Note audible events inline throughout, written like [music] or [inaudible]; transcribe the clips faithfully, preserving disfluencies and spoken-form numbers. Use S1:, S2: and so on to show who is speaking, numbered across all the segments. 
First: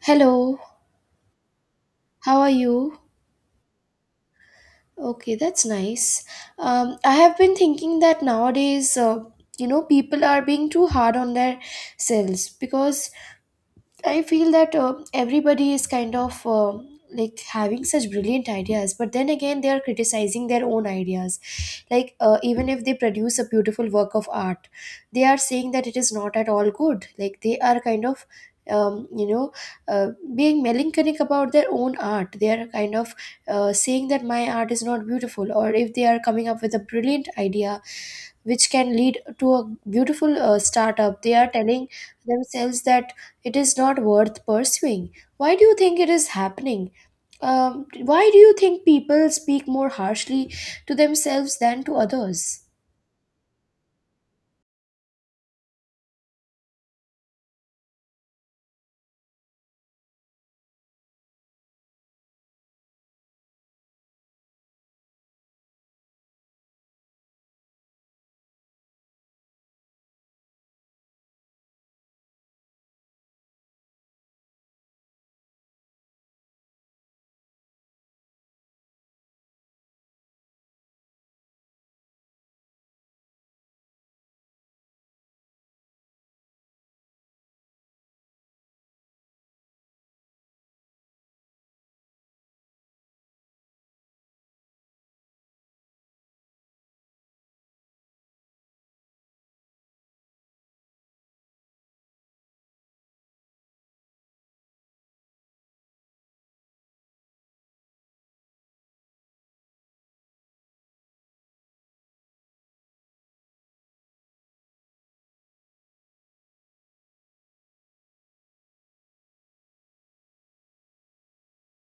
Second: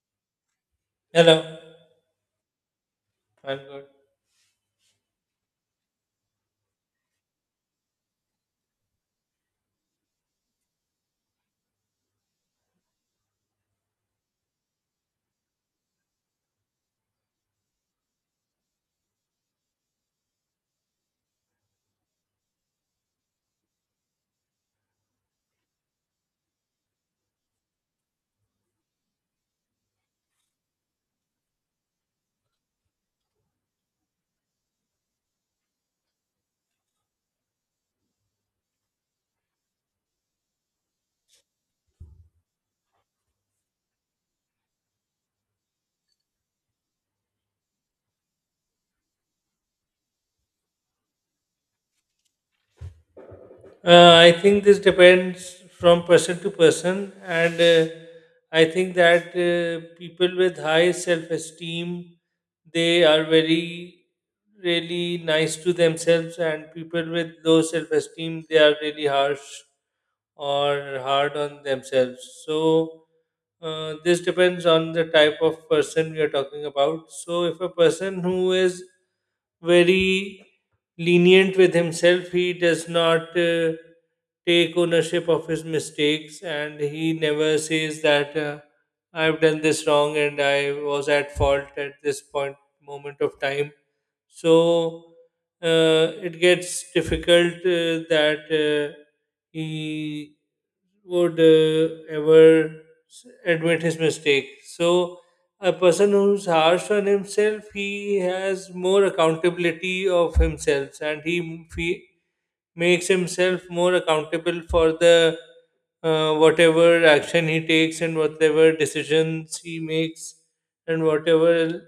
S1: Hello,
S2: Hello,
S1: how are you?
S2: I'm good.
S1: Okay, that's nice. Um, I have been thinking that nowadays, uh, you know, people are being too hard on their selves because I feel that uh, everybody is kind of uh, like having such brilliant ideas, but then again, they are criticizing their own ideas. Like, uh, even if they produce a beautiful work of art, they are saying that it is not at all good. Like, they are kind of um, you know, uh, being melancholic about their own art. They are kind of uh, saying that my art is not beautiful, or if they are coming up with a brilliant idea which can lead to a beautiful uh, startup, they are telling themselves that it is not worth pursuing. Why do you think it is happening? Um, why do you think people speak more harshly to themselves than to others?
S2: Uh, I think this depends from person to person, and uh, I think that uh, people with high self-esteem they are very really nice to themselves, and people with low self-esteem they are really harsh or hard on themselves. So, uh, this depends on the type of person we are talking about. So, if a person who is very lenient with himself, he does not uh, take ownership of his mistakes and he never says that uh, I've done this wrong and I was at fault at this point moment of time, so uh, it gets difficult uh, that uh, he would uh, ever s- admit his mistake. So a person who's harsh on himself, he has more accountability of himself, and he m- fe- makes himself more accountable for the uh, whatever action he takes and whatever decisions he makes and whatever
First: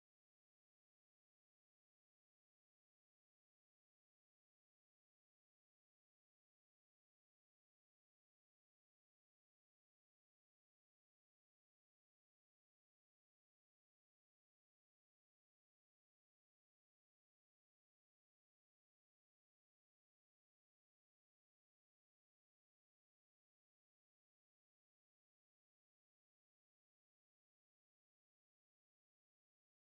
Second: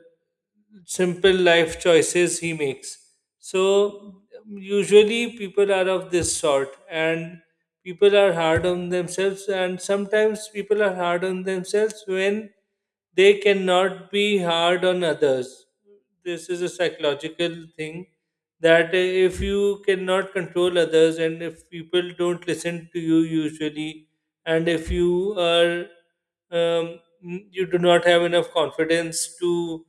S2: simple life choices he makes. So usually people are of this sort, and people are hard on themselves, and sometimes people are hard on themselves when they cannot be hard on others. This is a psychological thing that if you cannot control others and if people don't listen to you usually, and if you are um, you do not have enough confidence to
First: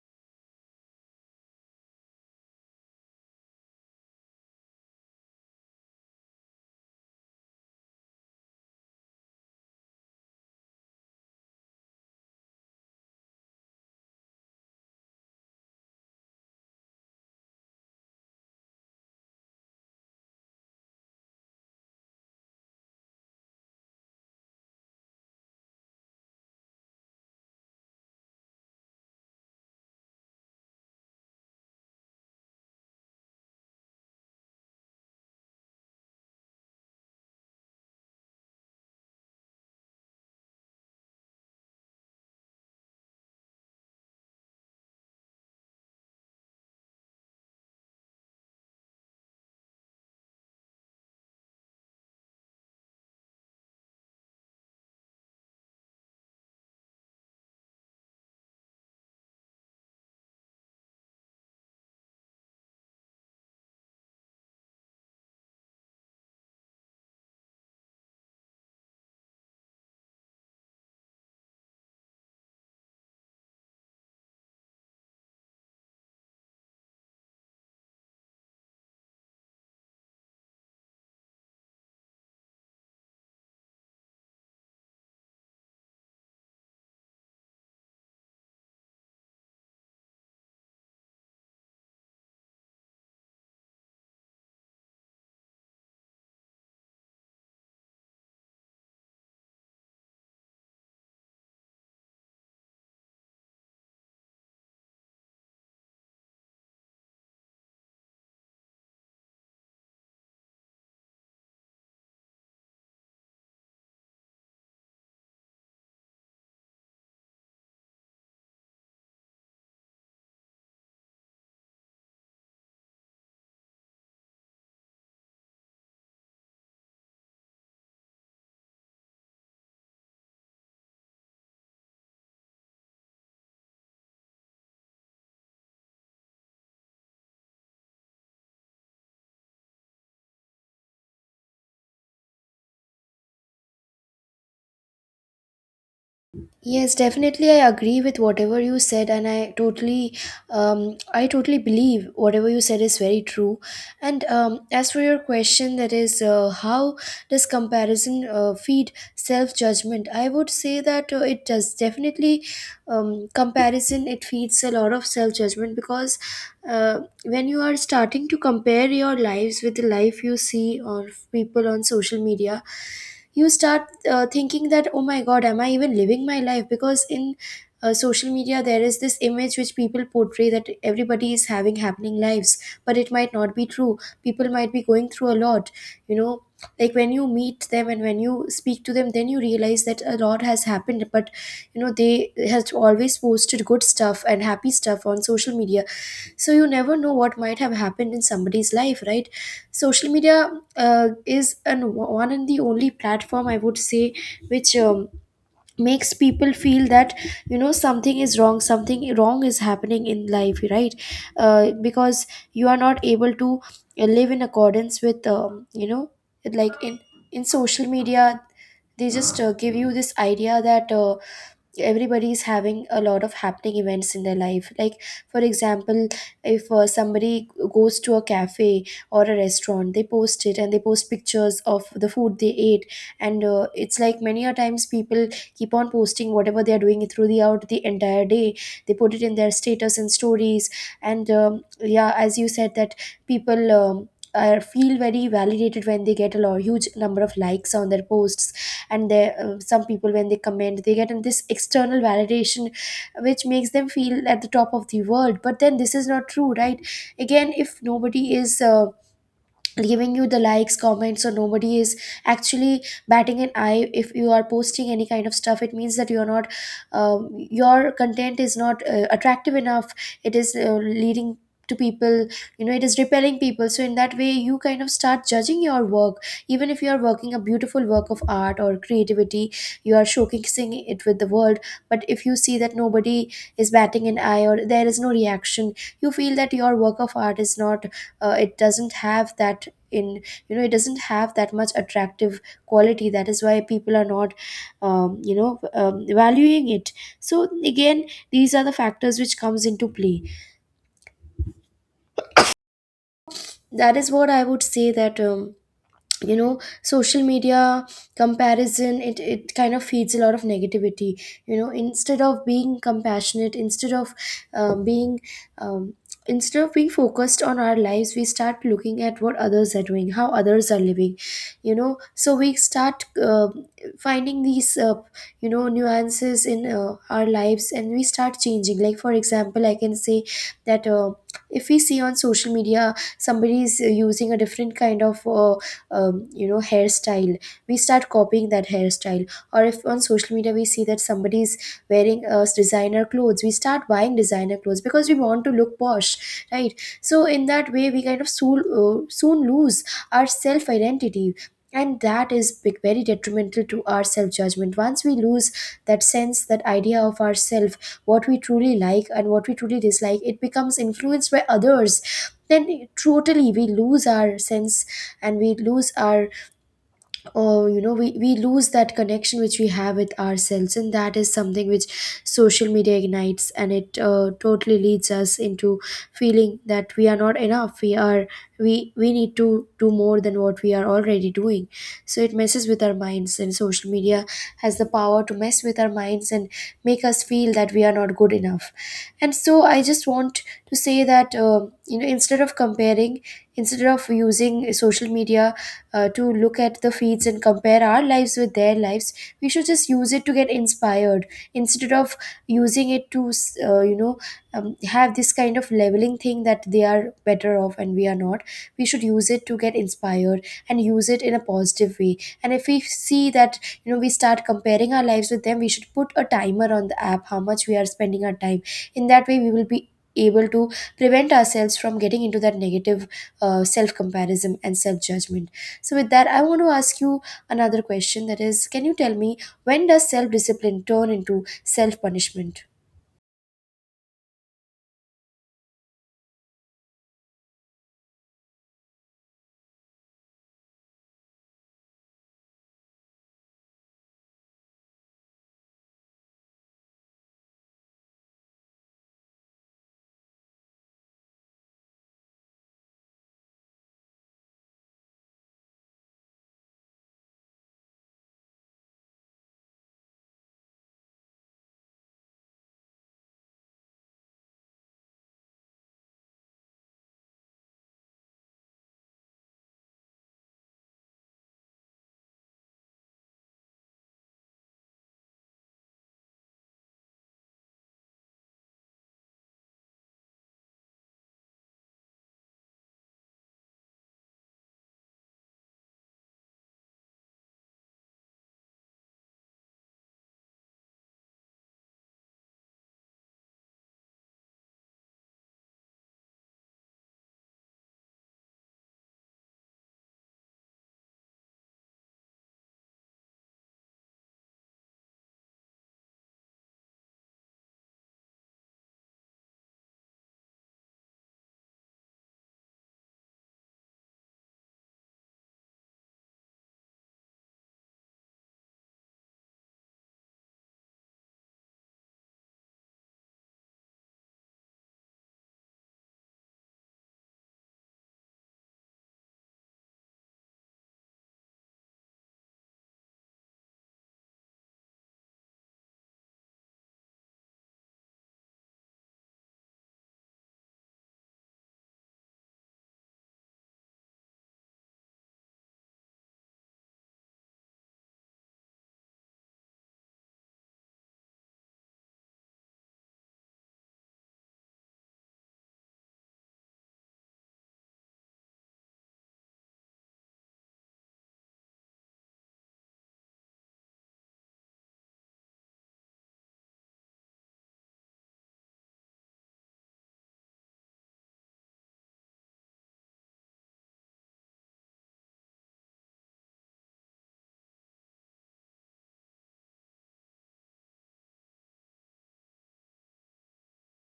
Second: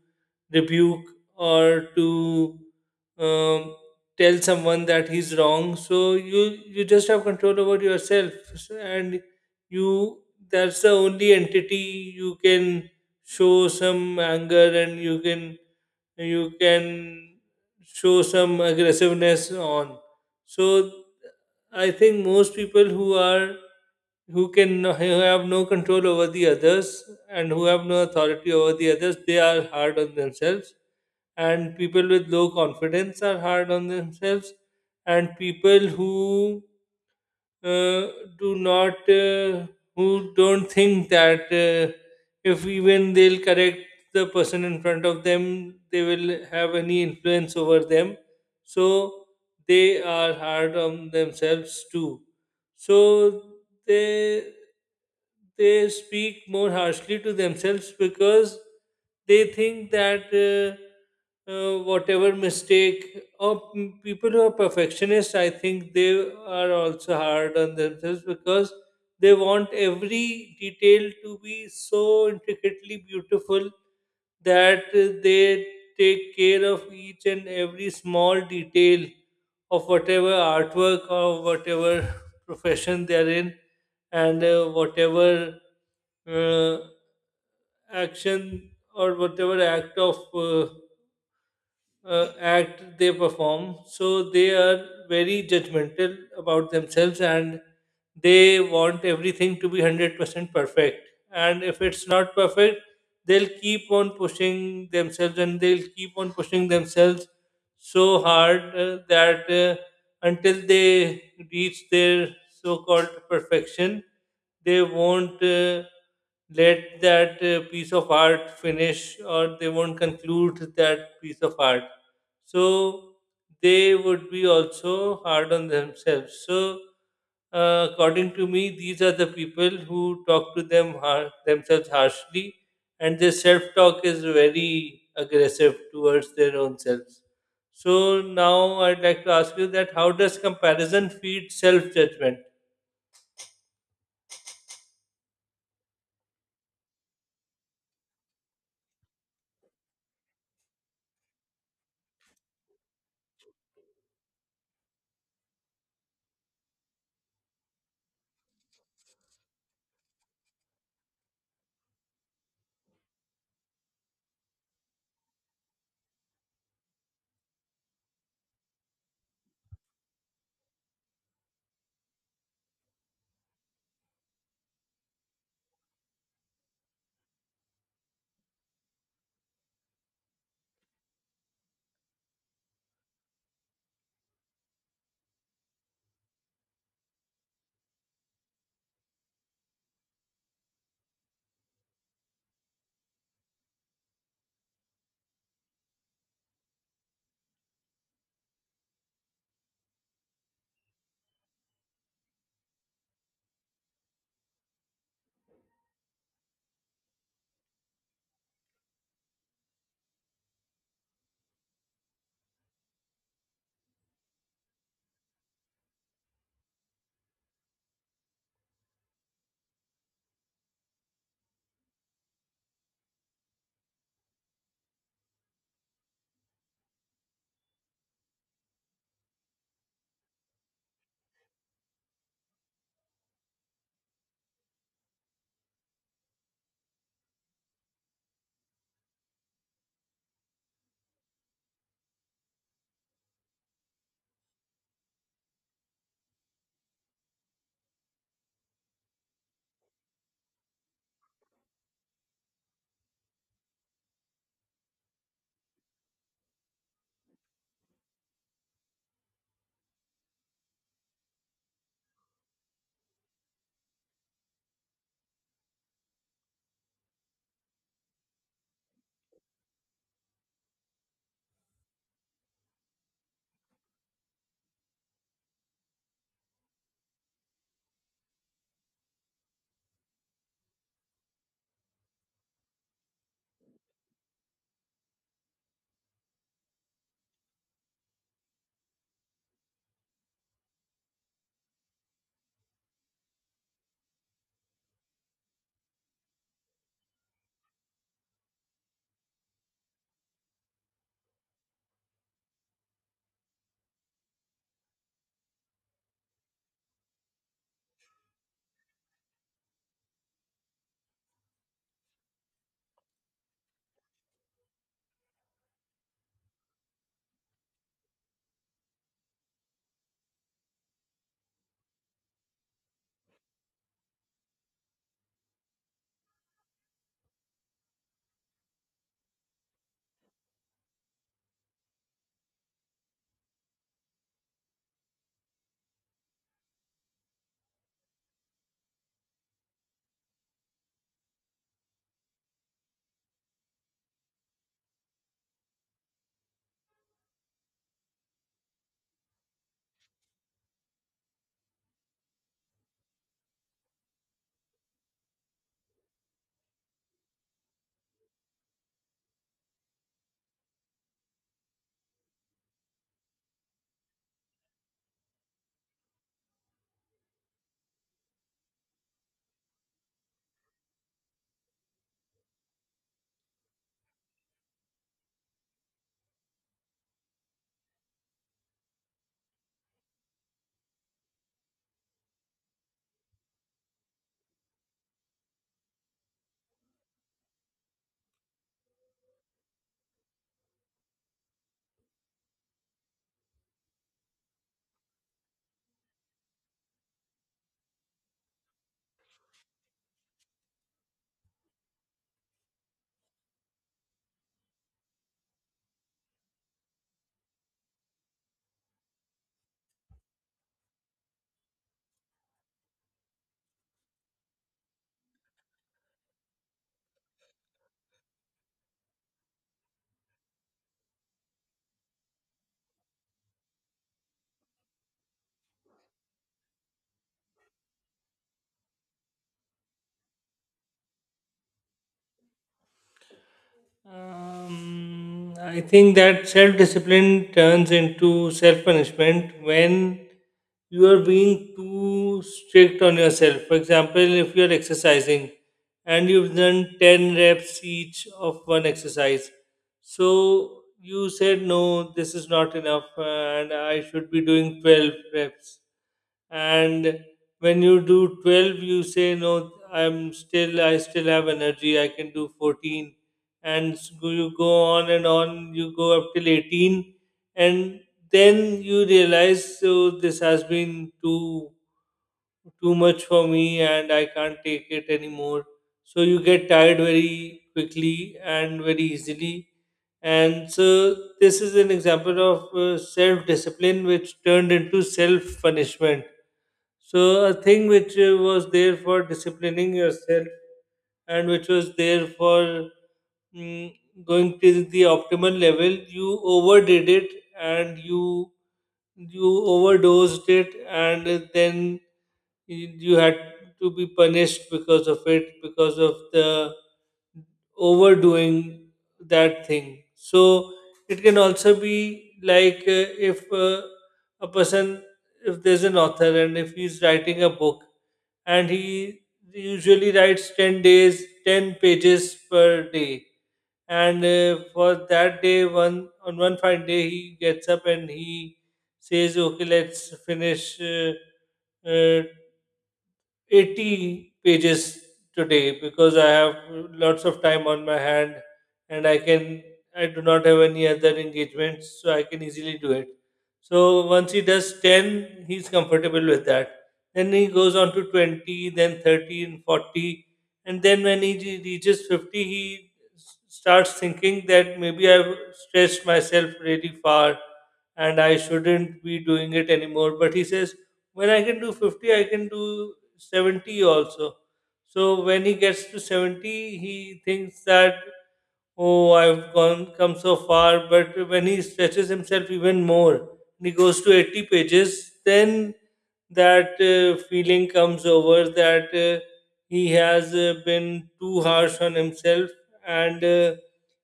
S2: rebuke or to um, tell someone that he's wrong. So you you just have control over yourself, so- and you that's the only entity you can show some anger and you can you can show some aggressiveness on. So I think most people who are who can no- who have no control over the others and who have no authority over the others, they are hard on themselves. And people with low confidence are hard on themselves. And people who uh, do not uh, who don't think that uh, if even they'll correct the person in front of them they will have any influence over them, so they are hard on themselves too, so they they speak more harshly to themselves because they think that uh, uh, whatever mistake or m- people who are perfectionists, I think they are also hard on themselves because they want every detail to be so intricately beautiful that uh, they take care of each and every small detail of whatever artwork or whatever [laughs] profession they are in, and uh, whatever uh, action or whatever act of uh, uh, act they perform. So they are very judgmental about themselves and they want everything to be one hundred percent perfect. And if it's not perfect, they'll keep on pushing themselves and they'll keep on pushing themselves so hard uh, that uh, until they reach their so called perfection, they won't. Uh, let that uh, piece of art finish, or they won't conclude that piece of art, so they would be also hard on themselves. So uh, according to me, these are the people who talk to them har- themselves harshly, and their self-talk is very aggressive towards their own selves. So now I'd like to ask you that how does comparison feed self-judgment?
S1: Yes, definitely. I agree with whatever you said, and I totally, um, I totally believe whatever you said is very true. And um, as for your question, that is, uh, how does comparison uh, feed self judgment? I would say that uh, it does definitely. Um, comparison it feeds a lot of self judgment because uh, when you are starting to compare your lives with the life you see or people on social media, you start uh, thinking that oh my god, am I even living my life? Because in uh, social media there is this image which people portray that everybody is having happening lives, but it might not be true. People might be going through a lot, you know, like when you meet them and when you speak to them, then you realize that a lot has happened. But you know, they have always posted good stuff and happy stuff on social media, so you never know what might have happened in somebody's life, right? Social media uh, is an one and the only platform, I would say, which um, makes people feel that, you know, something is wrong, something wrong is happening in life, right? uh, because you are not able to uh, live in accordance with, um, you know, like in in social media, they just uh, give you this idea that uh, everybody is having a lot of happening events in their life. Like for example, if uh, somebody goes to a cafe or a restaurant, they post it and they post pictures of the food they ate. And uh, it's like many a times people keep on posting whatever they are doing throughout the entire day. They put it in their status and stories. And um, yeah, as you said that people um, are feel very validated when they get a lot huge number of likes on their posts. And they uh, some people when they comment, they get in this external validation which makes them feel at the top of the world, but then this is not true, right? Again, if nobody is uh, giving you the likes comments, so nobody is actually batting an eye if you are posting any kind of stuff, it means that you are not um, your content is not uh, attractive enough. It is uh, leading to people, you know, it is repelling people. So in that way, you kind of start judging your work even if you are working a beautiful work of art or creativity, you are showcasing it with the world. But if you see that nobody is batting an eye or there is no reaction, you feel that your work of art is not uh, it doesn't have that in, you know, it doesn't have that much attractive quality. That is why people are not um, you know um, valuing it. So again, these are the factors which comes into play. That is what I would say, that um, you know, social media comparison, it, it kind of feeds a lot of negativity, you know, instead of being compassionate, instead of uh, being um, instead of being focused on our lives, we start looking at what others are doing, how others are living, you know. So we start uh, finding these uh, you know nuances in uh, our lives and we start changing. Like for example, I can say that uh, if we see on social media somebody is uh, using a different kind of uh, um, you know, hairstyle, we start copying that hairstyle. Or if on social media we see that somebody is wearing uh, designer clothes, we start buying designer clothes because we want to look posh, right? So in that way, we kind of soon, uh, soon lose our self identity, and that is big, very detrimental to our self judgment. Once we lose that sense, that idea of ourself, what we truly like and what we truly dislike, it becomes influenced by others, then totally we lose our sense and we lose our, or you know, we, we lose that connection which we have with ourselves. And that is something which social media ignites, and it uh, totally leads us into feeling that we are not enough, we are we we need to do more than what we are already doing. So it messes with our minds, and social media has the power to mess with our minds and make us feel that we are not good enough. And so I just want to say that uh, you know, instead of comparing, instead of using social media uh, to look at the feeds and compare our lives with their lives, we should just use it to get inspired, instead of using it to s- uh, you know, um, have this kind of leveling thing that they are better off and we are not. We should use it to get inspired and use it in a positive way. And if we see that, you know, we start comparing our lives with them, we should put a timer on the app how much we are spending our time. In that way, we will be able to prevent ourselves from getting into that negative uh, self comparison and self judgment. So, with that, I want to ask you another question, that is, can you tell me, when does self discipline turn into self punishment?
S2: Um, I think that self discipline turns into self punishment when you are being too strict on yourself. For example, if you are exercising and you've done ten reps each of one exercise, so you said, no, this is not enough, uh, and I should be doing twelve reps. And when you do twelve, you say, no, I'm still, I still have energy, I can do fourteen, and s- go- you go on and on, you go up till eighteen, and then you realize, so this has been too too much for me and I can't take it anymore. So you get tired very quickly and very easily. And so this is an example of uh, self discipline which turned into self punishment. So a thing which uh, was there for disciplining yourself and which was there for mm, going to the optimal level, you overdid it, and you you overdosed it, and then you you had to be punished because of it, because of the overdoing that thing. So it can also be like uh, if uh, a person if there's an author and if he's writing a book and he usually writes ten days ten pages per day, and uh, for that day one on one fine day he gets up and he says, okay, let's finish uh, uh, eighty pages today because I have lots of time on my hand and I can I do not have any other engagements, so I can easily do it. So once he does ten, he's comfortable with that. Then he goes on to twenty, then thirty and forty. And then when he re- reaches fifty, he s- starts thinking that maybe I've stretched myself really far and I shouldn't be doing it anymore. But he says, when I can do fifty, I can do seventy also. So when he gets to seventy, he thinks that, oh, I've gone come so far, but when he stretches himself even more and he goes to eighty pages, then that uh, feeling comes over, that uh, he has uh, been too harsh on himself and uh,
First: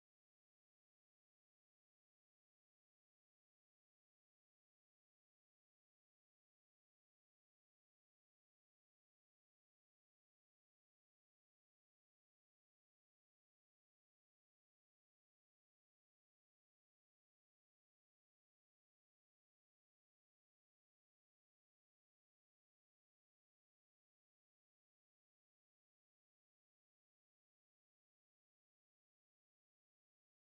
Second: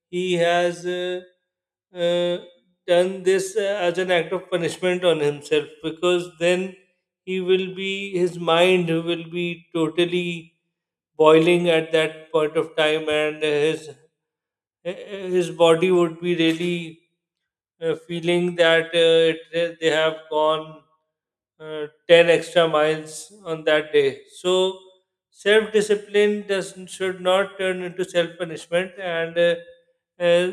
S2: he has uh, uh, done this uh, as an act of punishment on himself, because then he will be his mind will be totally boiling at that point of time, and his uh, his body would be really uh, feeling that uh, it, they have gone uh, ten extra miles on that day. So, self discipline does should not turn into self punishment, and uh, uh,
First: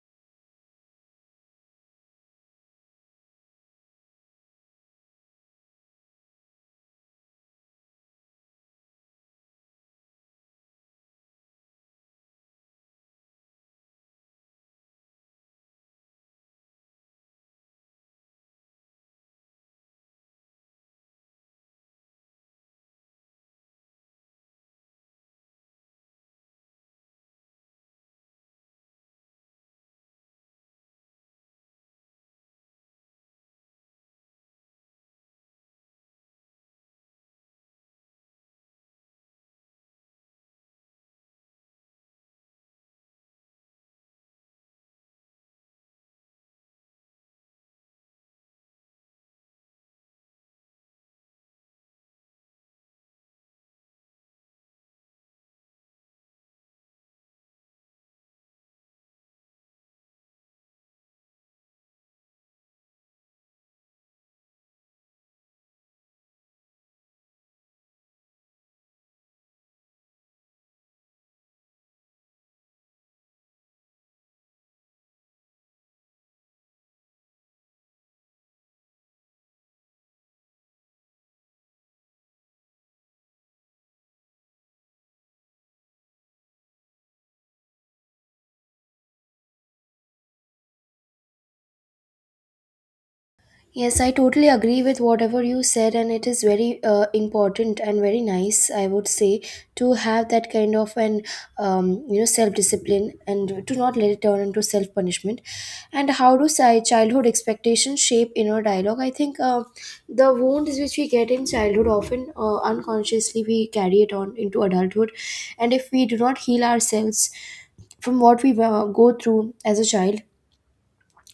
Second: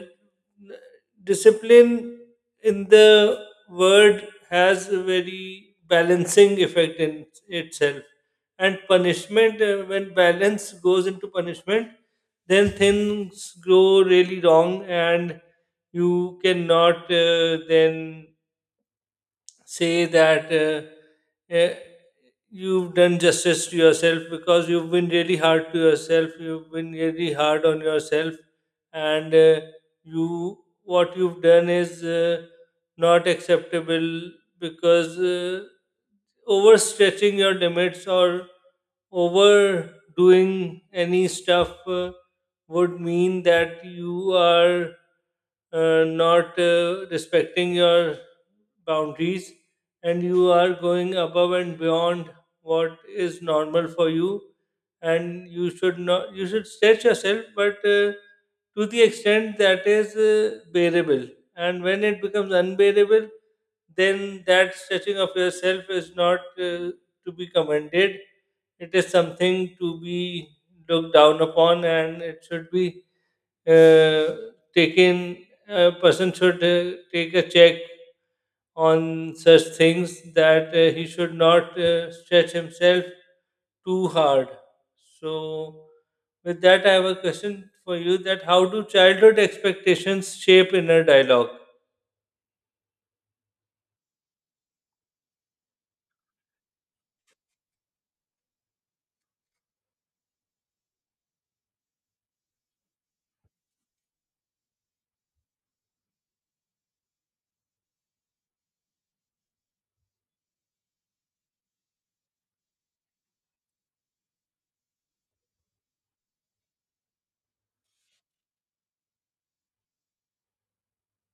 S2: discipline in the word has a very balancing effect in itself. And punishment, uh, when balance goes into punishment, then things go really wrong, and you cannot uh, then say that uh, uh, you've done justice to yourself, because you've been really hard to yourself, you've been really hard on yourself, and uh, you what you've done is uh, not acceptable, because uh, overstretching your limits or overdoing any stuff uh, would mean that you are uh, not uh, respecting your boundaries and you are going above and beyond what is normal for you, and you should not, you should stretch yourself, but uh, to the extent that is uh, bearable, and when it becomes unbearable, then that stretching of yourself is not uh, to be commended, it is something to be looked down upon, and it should be uh, taken, a person should uh, take a check on such things, that uh, he should not uh, stretch himself too hard. So, with that, I have a question for you: that how do childhood expectations shape inner dialogue?
S1: Yes, I totally agree with whatever you said, and it is very uh, important and very nice, I would say, to have that kind of an um, you know, self discipline and to not let it turn into self punishment. And how do si- childhood expectations shape inner dialogue? I think uh, the wounds which we get in childhood often uh, unconsciously we carry it on into adulthood. And if we do not heal ourselves from what we uh, go through as a child,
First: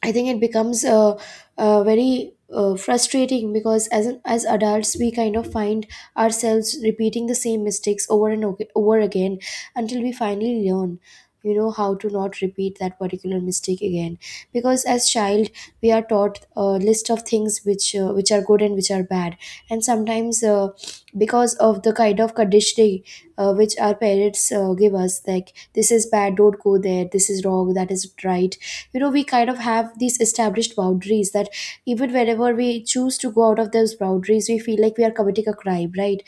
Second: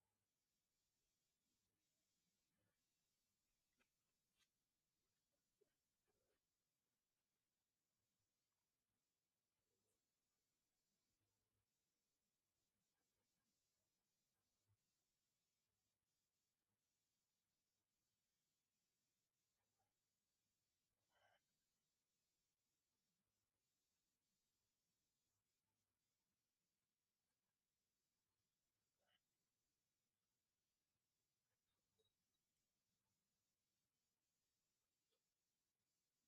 S1: I think it becomes uh, uh, very uh, frustrating, because as an, as adults, we kind of find ourselves repeating the same mistakes over and ag- over again, until we finally learn, you know, how to not repeat that particular mistake again. Because as child, we are taught a list of things which uh, which are good and which are bad. And sometimes uh, because of the kind of conditioning uh, which our parents uh, give us, like this is bad, don't go there, this is wrong, that is right, you know, we kind of have these established boundaries that even whenever we choose to go out of those boundaries, we feel like we are committing a crime, right?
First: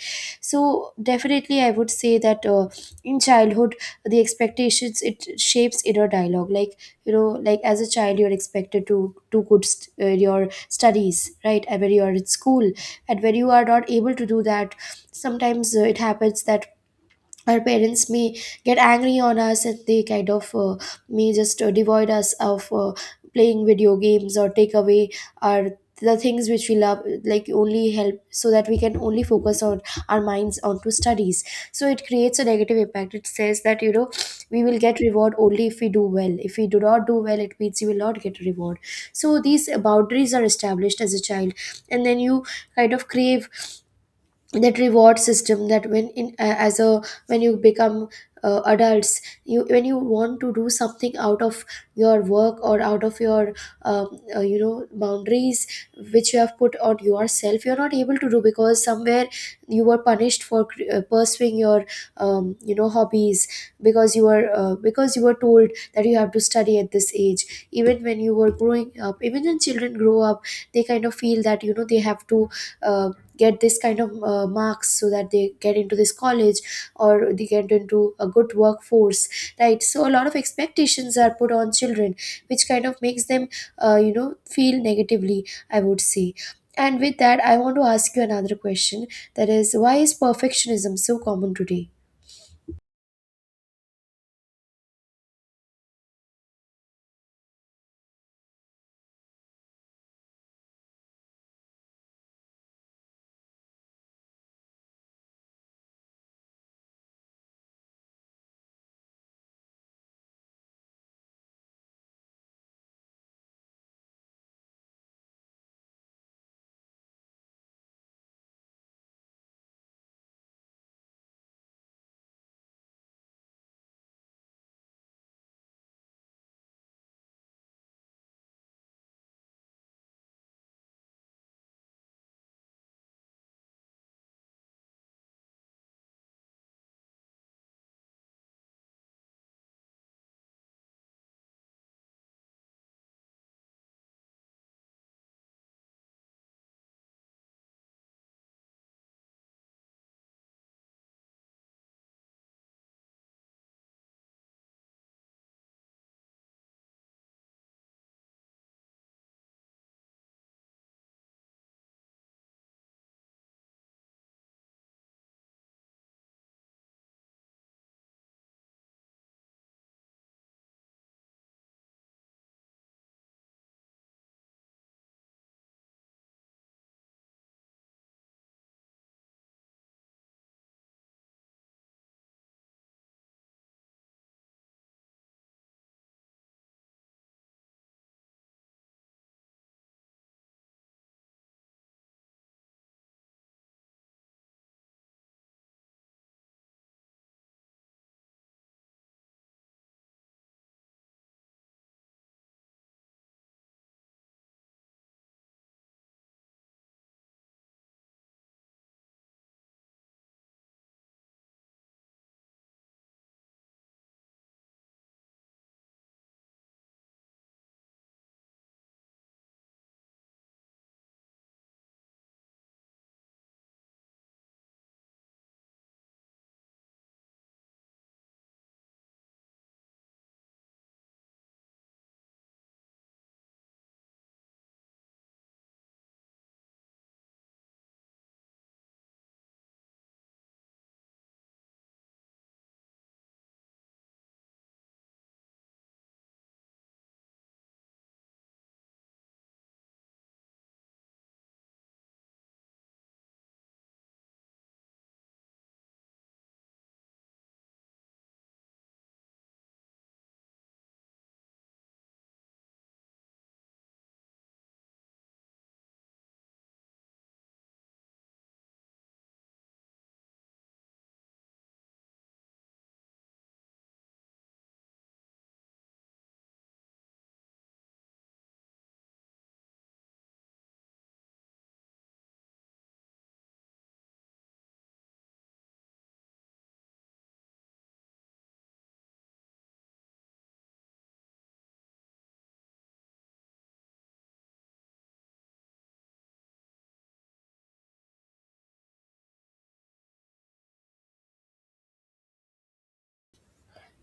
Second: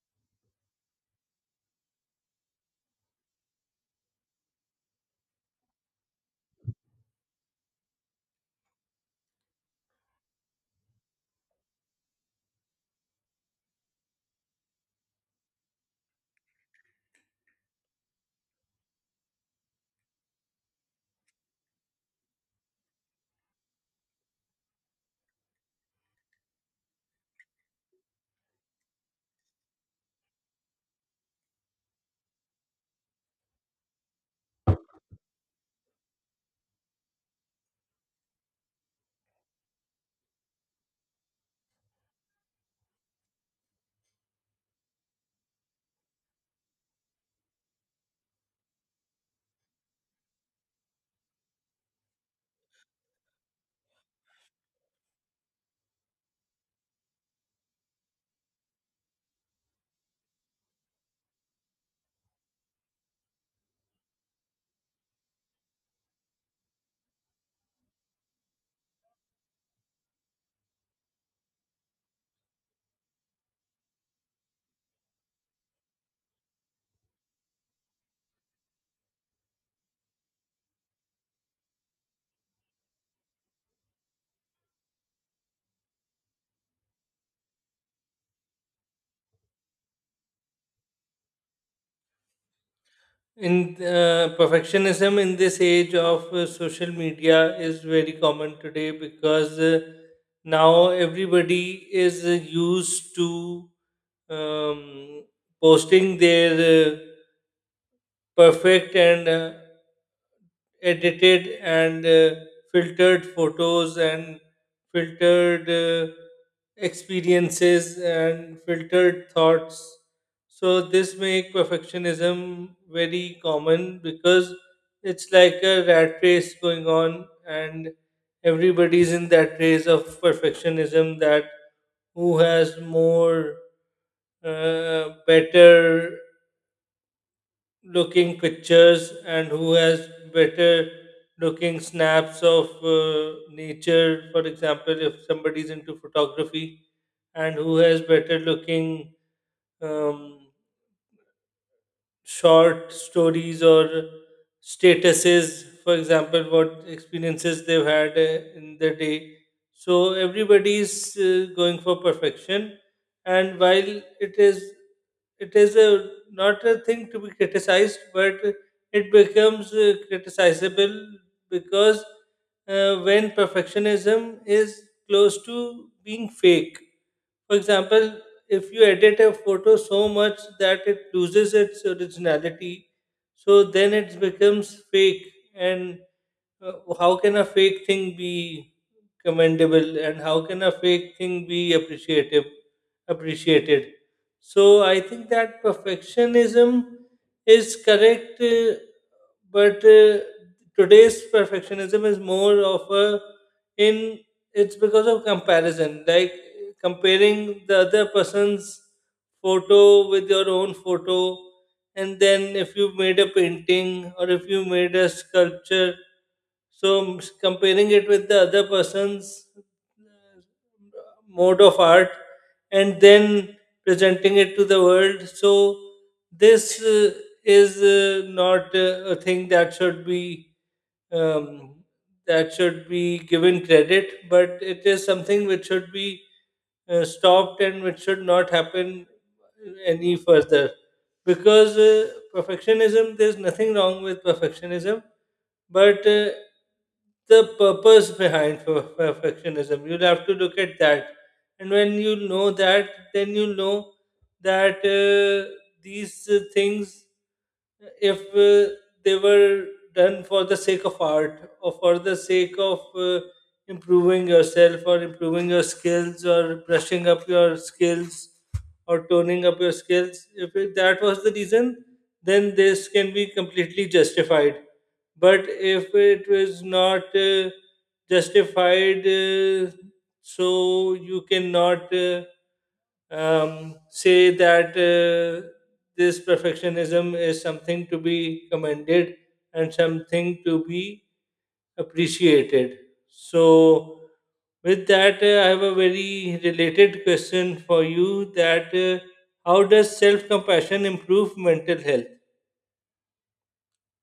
S1: So definitely I would say that uh, in childhood, the expectations, it shapes inner dialogue. Like, you know, like as a child you're expected to do good st- uh, your studies, right? And when you are in school and when you are not able to do that, sometimes uh, it happens that our parents may get angry on us, and they kind of uh, may just uh, devoid us of uh, playing video games, or take away our, the things which we love, like only help, so that we can only focus on our minds onto studies. So it creates a negative impact. It says that, you know, we will get reward only if we do well. If we do not do well, it means you will not get reward. So these boundaries are established as a child, and then you kind of crave that reward system, that when in a- as a, when you become uh, adults, you, when you want to do something out of your work or out of your um, uh, you know, boundaries which you have put on yourself, you're not able to do, because somewhere you were punished for cr- uh, pursuing your um, you know, hobbies. Because you were uh, because you were told that you have to study at this age, even when you were growing up. Even when children grow up, they kind of feel that, you know, they have to uh, get this kind of uh, marks so that they get into this college or they get into a good workforce, right? So a lot of expectations are put on children, which kind of makes them uh, you know feel negatively, I would say. And with that, I want to ask you another question, that is, why is perfectionism so common today?
S2: In uh, Perfectionism in this age of uh, social media is very common today, because uh, now everybody is uh, used to um, posting their uh, perfect and uh, edited and uh, filtered photos and filtered uh, experiences and filtered thoughts. So this make perfectionism very common, because it's like a rat race going on, and everybody's in that race of perfectionism, that who has more uh, better looking pictures and who has better looking snaps of uh, nature, for example, if somebody's into photography, and who has better looking um, short stories or statuses, for example, what experiences they've had uh, in the day. So everybody is uh, going for perfection, and while it is it is a, not a thing to be criticized, but it becomes uh, criticizable, because uh, when perfectionism is close to being fake. For example, if you edit a photo so much that it loses its originality, so then it becomes fake. And uh, how can a fake thing be commendable? And how can a fake thing be appreciative? Appreciated. So I think that perfectionism is correct, uh, but uh, today's perfectionism is more of a in it's because of comparison, like comparing the other person's photo with your own photo, and then if you made a painting or if you made a sculpture, so s- comparing it with the other person's uh, mode of art, and then presenting it to the world. So this uh, is uh, not uh, a thing that should be um, that should be given credit, but it is something which should be uh, stopped and which should not happen any further. Because uh, perfectionism, there's nothing wrong with perfectionism, but uh, the purpose behind per- perfectionism. You'll have to look at that. And when you know that, then you know that uh, these uh, things, if uh, they were done for the sake of art or for the sake of uh, improving yourself or improving your skills or brushing up your skills or toning up your skills, if it, that was the reason, then this can be completely justified, but if it was not uh, justified, uh, so you cannot uh, um, say that uh, this perfectionism is something to be commended and something to be appreciated. So, with that, uh, I have a very related question for you: that uh, how does self compassion improve mental health?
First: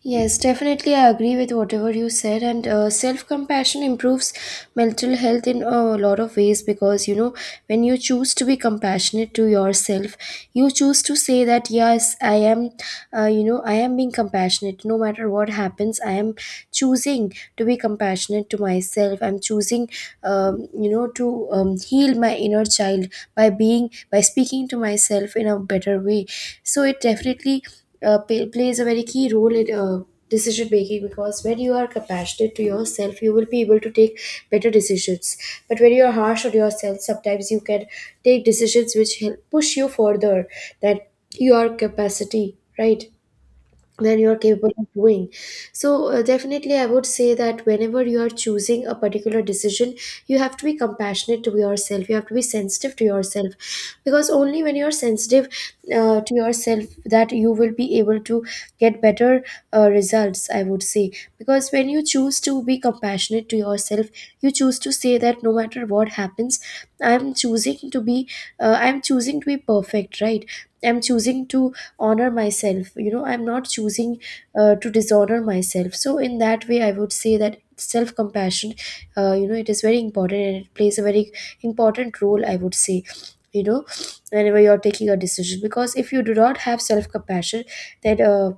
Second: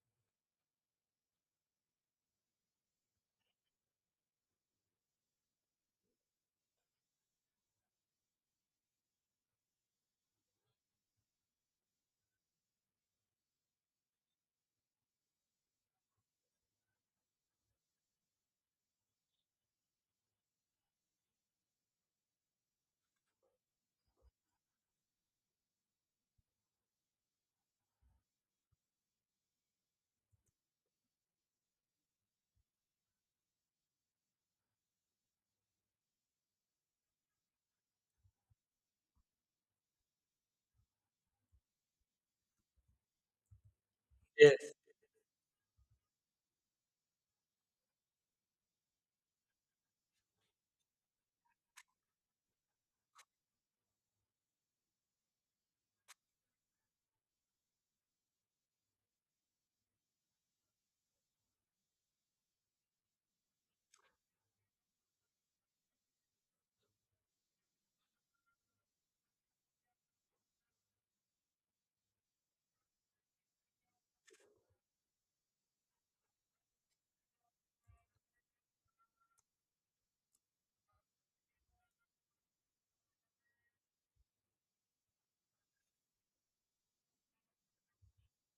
S1: Yes, definitely. I agree with whatever you said. And uh, self compassion improves mental health in a lot of ways because, you know, when you choose to be compassionate to yourself, you choose to say that, yes, I am uh, you know i am being compassionate. No matter what happens, i am choosing to be compassionate to myself. I'm choosing um, you know to um, heal my inner child by being by speaking to myself in a better way. So it definitely uh, pay, plays a very key role in uh, decision making, because when you are compassionate to yourself, you will be able to take better decisions. But when you are harsh on yourself, sometimes you can take decisions which help push you further than your capacity, right? Than you're
S2: Yes.
S1: capable of doing. So uh, definitely I would say that whenever you are choosing a particular decision, you have to be compassionate to yourself, you have to be sensitive to yourself, because only when you're sensitive uh, to yourself that you will be able to get better uh, results, I would say. Because when you choose to be compassionate to yourself, you choose to say that no matter what happens, i'm choosing to be uh, I'm choosing to be perfect, right? I'm choosing to honor myself, you know. I'm not choosing uh, to dishonor myself. So in that way, I would say that self compassion, uh, you know it is very important, and it plays a very important role, I would say, you know, whenever you're taking a decision. Because if you do not have self compassion, then uh,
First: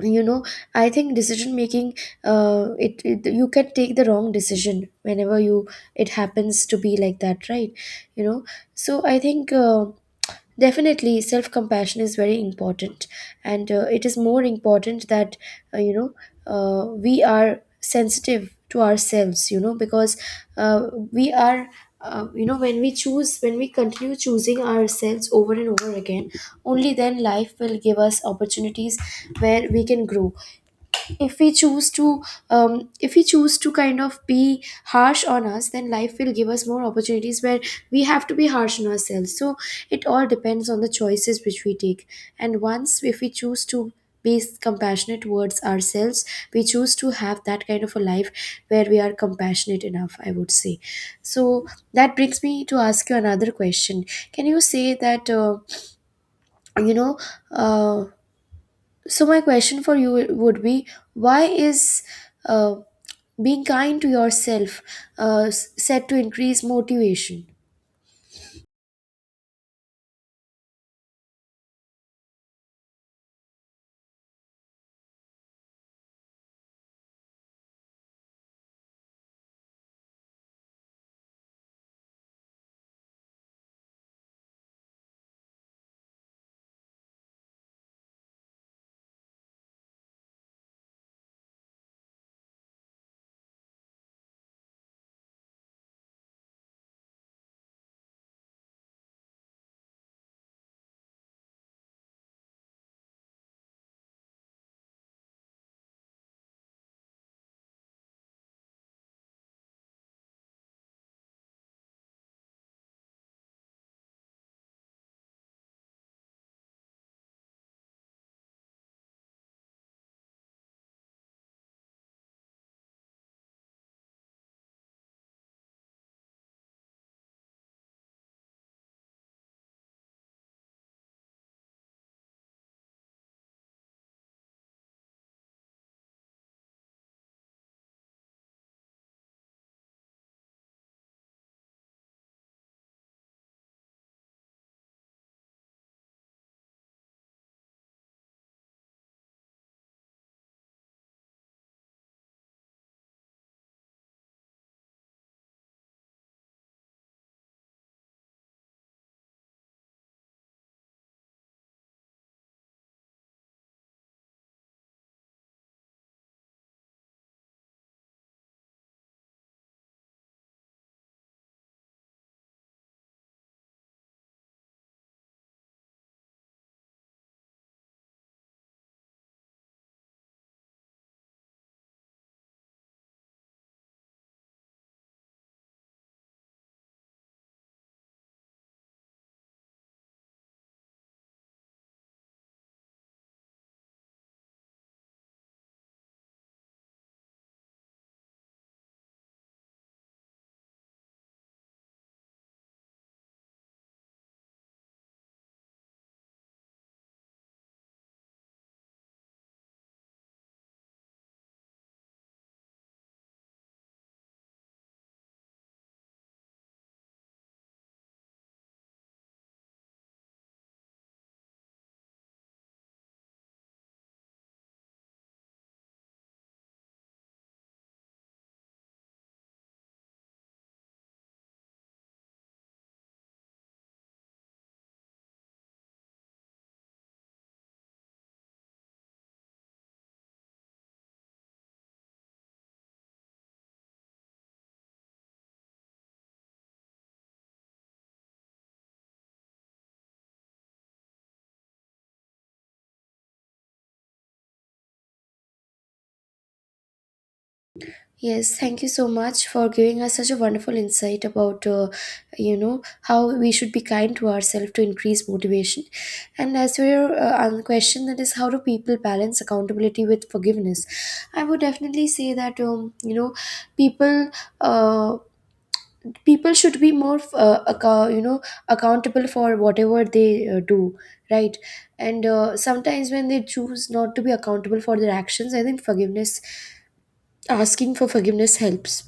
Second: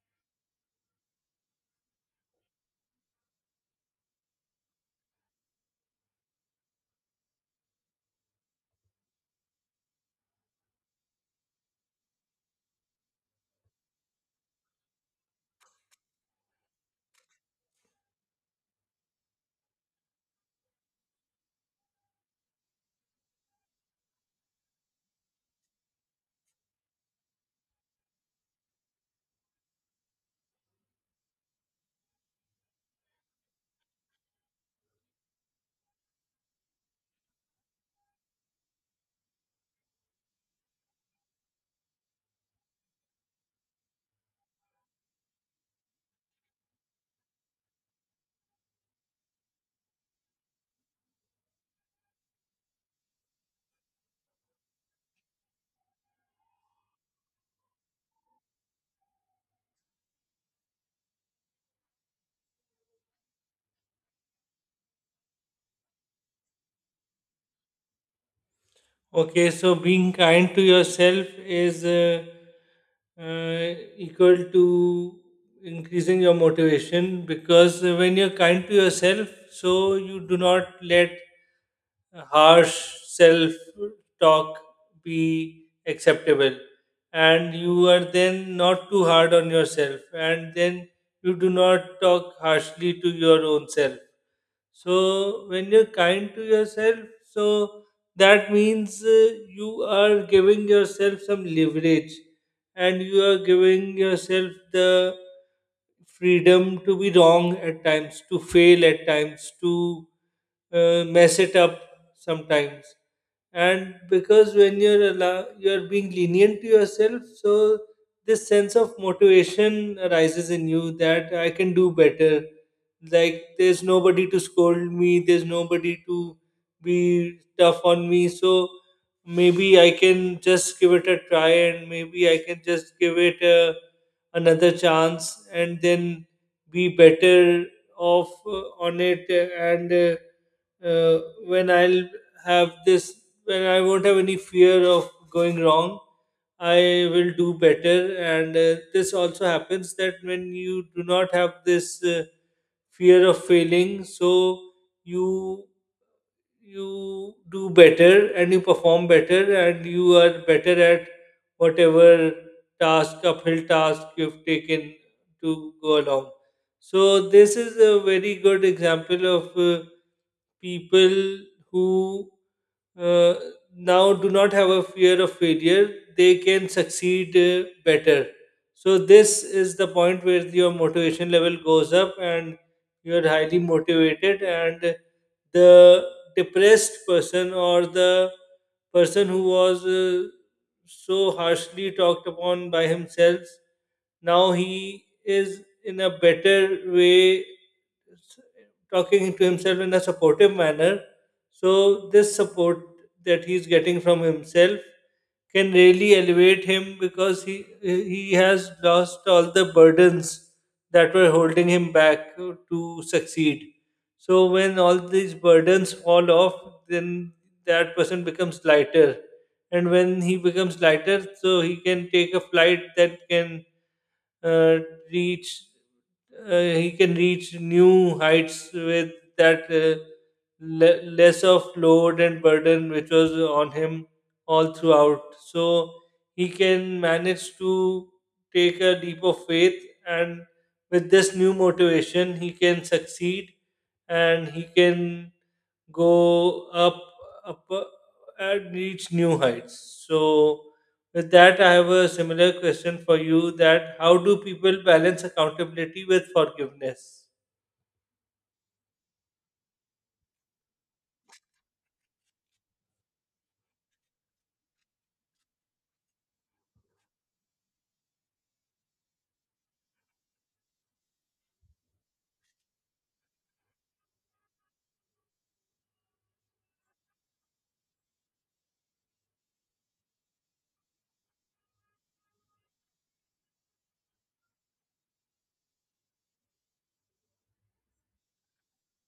S1: you know I think decision making, uh, it, it you can take the wrong decision whenever you, it happens to be like that, right? You know. So I think uh, definitely self compassion is very important, and uh, it is more important that uh, you know uh, we are sensitive to ourselves. You know, because uh, we are. Uh, you know when we choose when we continue choosing ourselves over and over again, only then life will give us opportunities where we can grow. If we choose to, um, if we choose to kind of be harsh on us, then life will give us more opportunities where we have to be harsh on ourselves. So it all depends on the choices which we take, and once if we choose to be compassionate towards ourselves, we choose to have that kind of a life where we are compassionate enough, I would say. So that brings me to ask you another question. Can you say that uh, you know uh, so my question for you would be, why is uh, being kind to yourself uh, s- said to increase motivation?
S2: Okay, so being kind to yourself is uh, uh, equal to increasing your motivation, because when you're kind to yourself, so you do not let harsh self talk be acceptable, and you are then not too hard on yourself, and then you do not talk harshly to your own self. So when you're kind to yourself, so that means uh, you are giving yourself some leverage, and you are giving yourself the freedom to be wrong at times, to fail at times, to uh, mess it up sometimes. And because when you're allow- you're being lenient to yourself, so this sense of motivation arises in you, that I can do better, like there's nobody to scold me, there's nobody to be tough on me, so maybe I can just give it a try, and maybe I can just give it a, another chance and then be better off uh, on it, and uh, uh, when I'll have this, when I won't have any fear of going wrong, I will do better. And uh, this also happens that when you do not have this. Uh, fear of failing, so you you do better, and you perform better, and you are better at whatever task uphill task you've taken to go along. So this is a very good example of uh, people who uh, now do not have a fear of failure, they can succeed uh, better. So this is the point where your motivation level goes up, and you're highly motivated, and the depressed person, or the person who was uh, so harshly talked upon by himself, now he is in a better way s- talking to himself in a supportive manner. So this support that he's getting from himself can really elevate him, because he he has lost all the burdens that were holding him back to succeed, so when all these burdens fall off, then that person becomes lighter, and when he becomes lighter, so he can take a flight that can uh, reach uh, he can reach new heights, with that uh, le- less of load and burden which was on him all throughout. So he can manage to take a leap of faith, and with this new motivation, he can succeed and he can go up up uh, and reach new heights. So with that, I have a similar question for you: that how do people balance accountability with forgiveness?
S1: Yes, thank you so much for giving us such a wonderful insight about, uh, you know, how we should be kind to ourselves to increase motivation. And as for your uh, other question, that is, how do people balance accountability with forgiveness? I would definitely say that, um, you know, people. Uh, People should be more uh, account, you know, accountable for whatever they uh, do, right? And uh, sometimes when they choose not to be accountable for their actions, I think forgiveness asking for forgiveness helps.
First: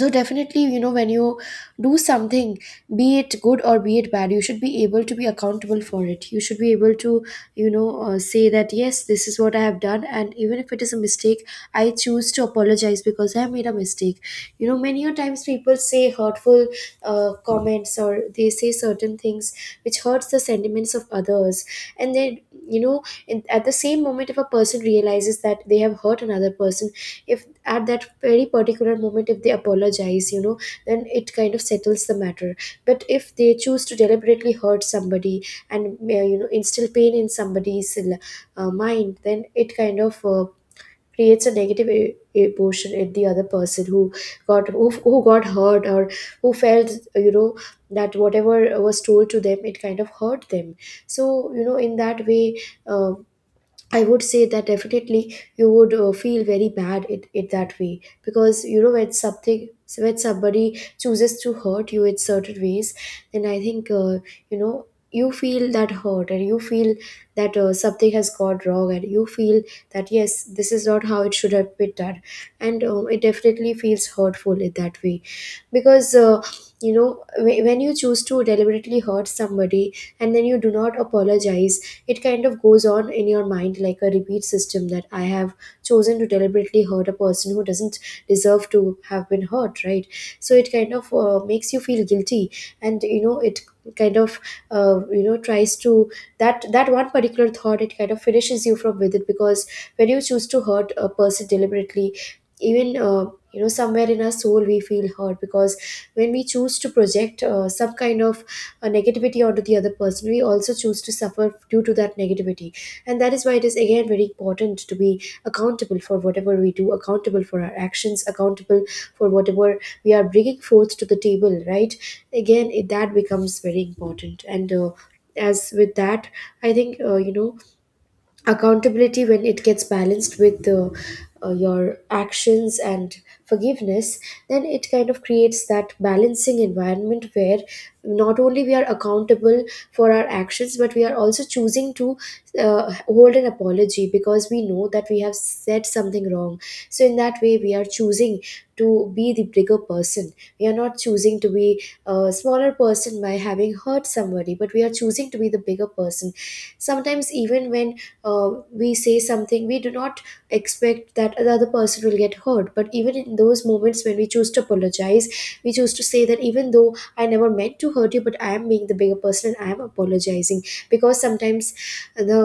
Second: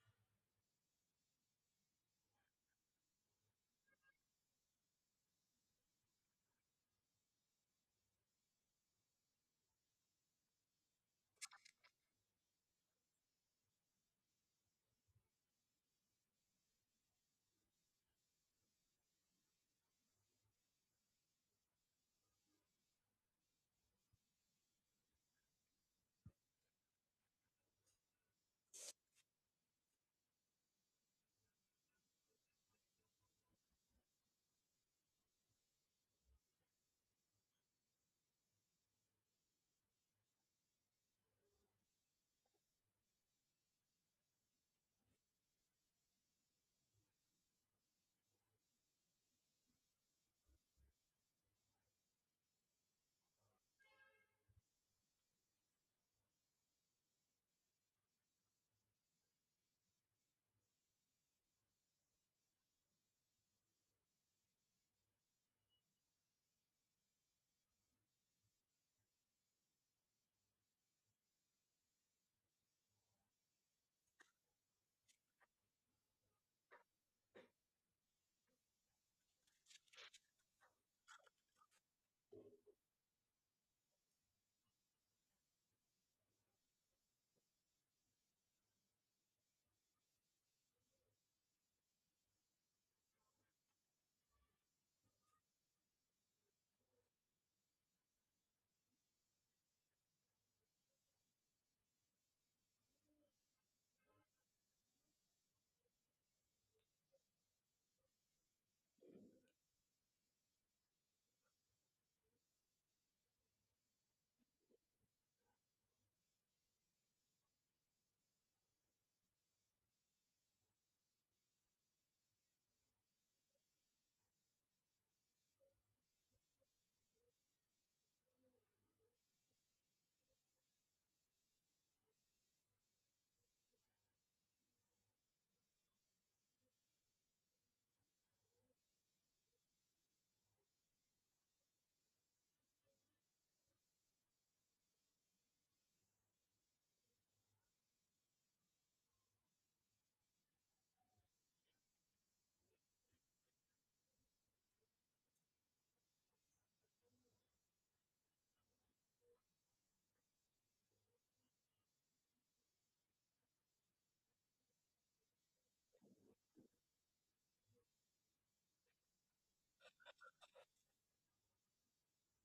S1: So definitely, you know, when you do something, be it good or be it bad, you should be able to be accountable for it. You should be able to, you know, uh, say that, yes, this is what I have done, and even if it is a mistake, I choose to apologize because I made a mistake. You know, many a times people say hurtful uh, comments, or they say certain things which hurts the sentiments of others. And then, you know, in, at the same moment, if a person realizes that they have hurt another person, if at that very particular moment if they apologize, you know, then it kind of settles the matter. But if they choose to deliberately hurt somebody and uh, you know, instill pain in somebody's uh, mind, then it kind of uh, creates a negative e- emotion in the other person who got who, who got hurt, or who felt, you know, that whatever was told to them, it kind of hurt them. So you know, in that way, uh, I would say that definitely you would uh, feel very bad, it, it that way. Because you know, when something when somebody chooses to hurt you in certain ways, then I think uh, you know, you feel that hurt, and you feel that uh, something has gone wrong, and you feel that yes, this is not how it should have been done. And um, it definitely feels hurtful in that way. Because uh, you know, wh- when you choose to deliberately hurt somebody and then you do not apologize, it kind of goes on in your mind like a repeat system that I have chosen to deliberately hurt a person who doesn't deserve to have been hurt, right? So it kind of uh, makes you feel guilty, and you know it kind of uh, you know, tries to, that that one particular thought, it kind of finishes you from within. Because when you choose to hurt a person deliberately, even uh, you know, somewhere in our soul we feel hurt. Because when we choose to project uh, some kind of uh, negativity onto the other person, we also choose to suffer due to that negativity. And that is why it is again very important to be accountable for whatever we do, accountable for our actions, accountable for whatever we are bringing forth to the table, right? Again it, that becomes very important. And uh, as with that, I think uh, you know, accountability, when it gets balanced with uh, uh, your actions and forgiveness, then it kind of creates that balancing environment where not only we are accountable for our actions, but we are also choosing to uh, hold an apology because we know that we have said something wrong. So in that way, we are choosing to be the bigger person. We are not choosing to be a smaller person by having hurt somebody, but we are choosing to be the bigger person. Sometimes even when uh, we say something, we do not expect that the other person will get hurt, but even in those moments, when we choose to apologize, we choose to say that even though I never meant to hurt you, but I am being the bigger person and I am apologizing. Because sometimes the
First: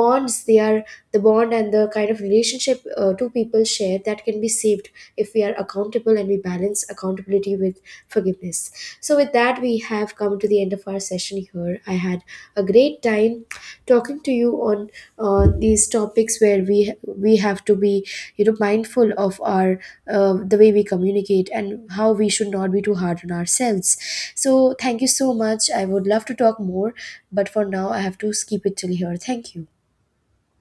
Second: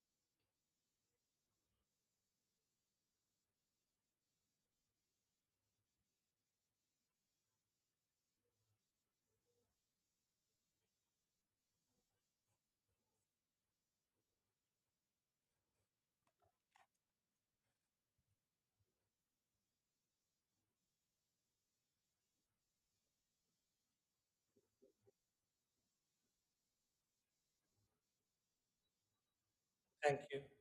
S1: bonds they are the bond and the kind of relationship uh, two people share, that can be saved if we are accountable and we balance accountability with forgiveness. So with that, we have come to the end of our session here. I had a great time talking to you on uh, these topics, where we we have to be, you know, mindful of our uh, the way we communicate, and how we should not be too hard on ourselves. So thank you so much. I would love to talk more, but for now I have to skip it till here. Thank you.
S2: Thank you.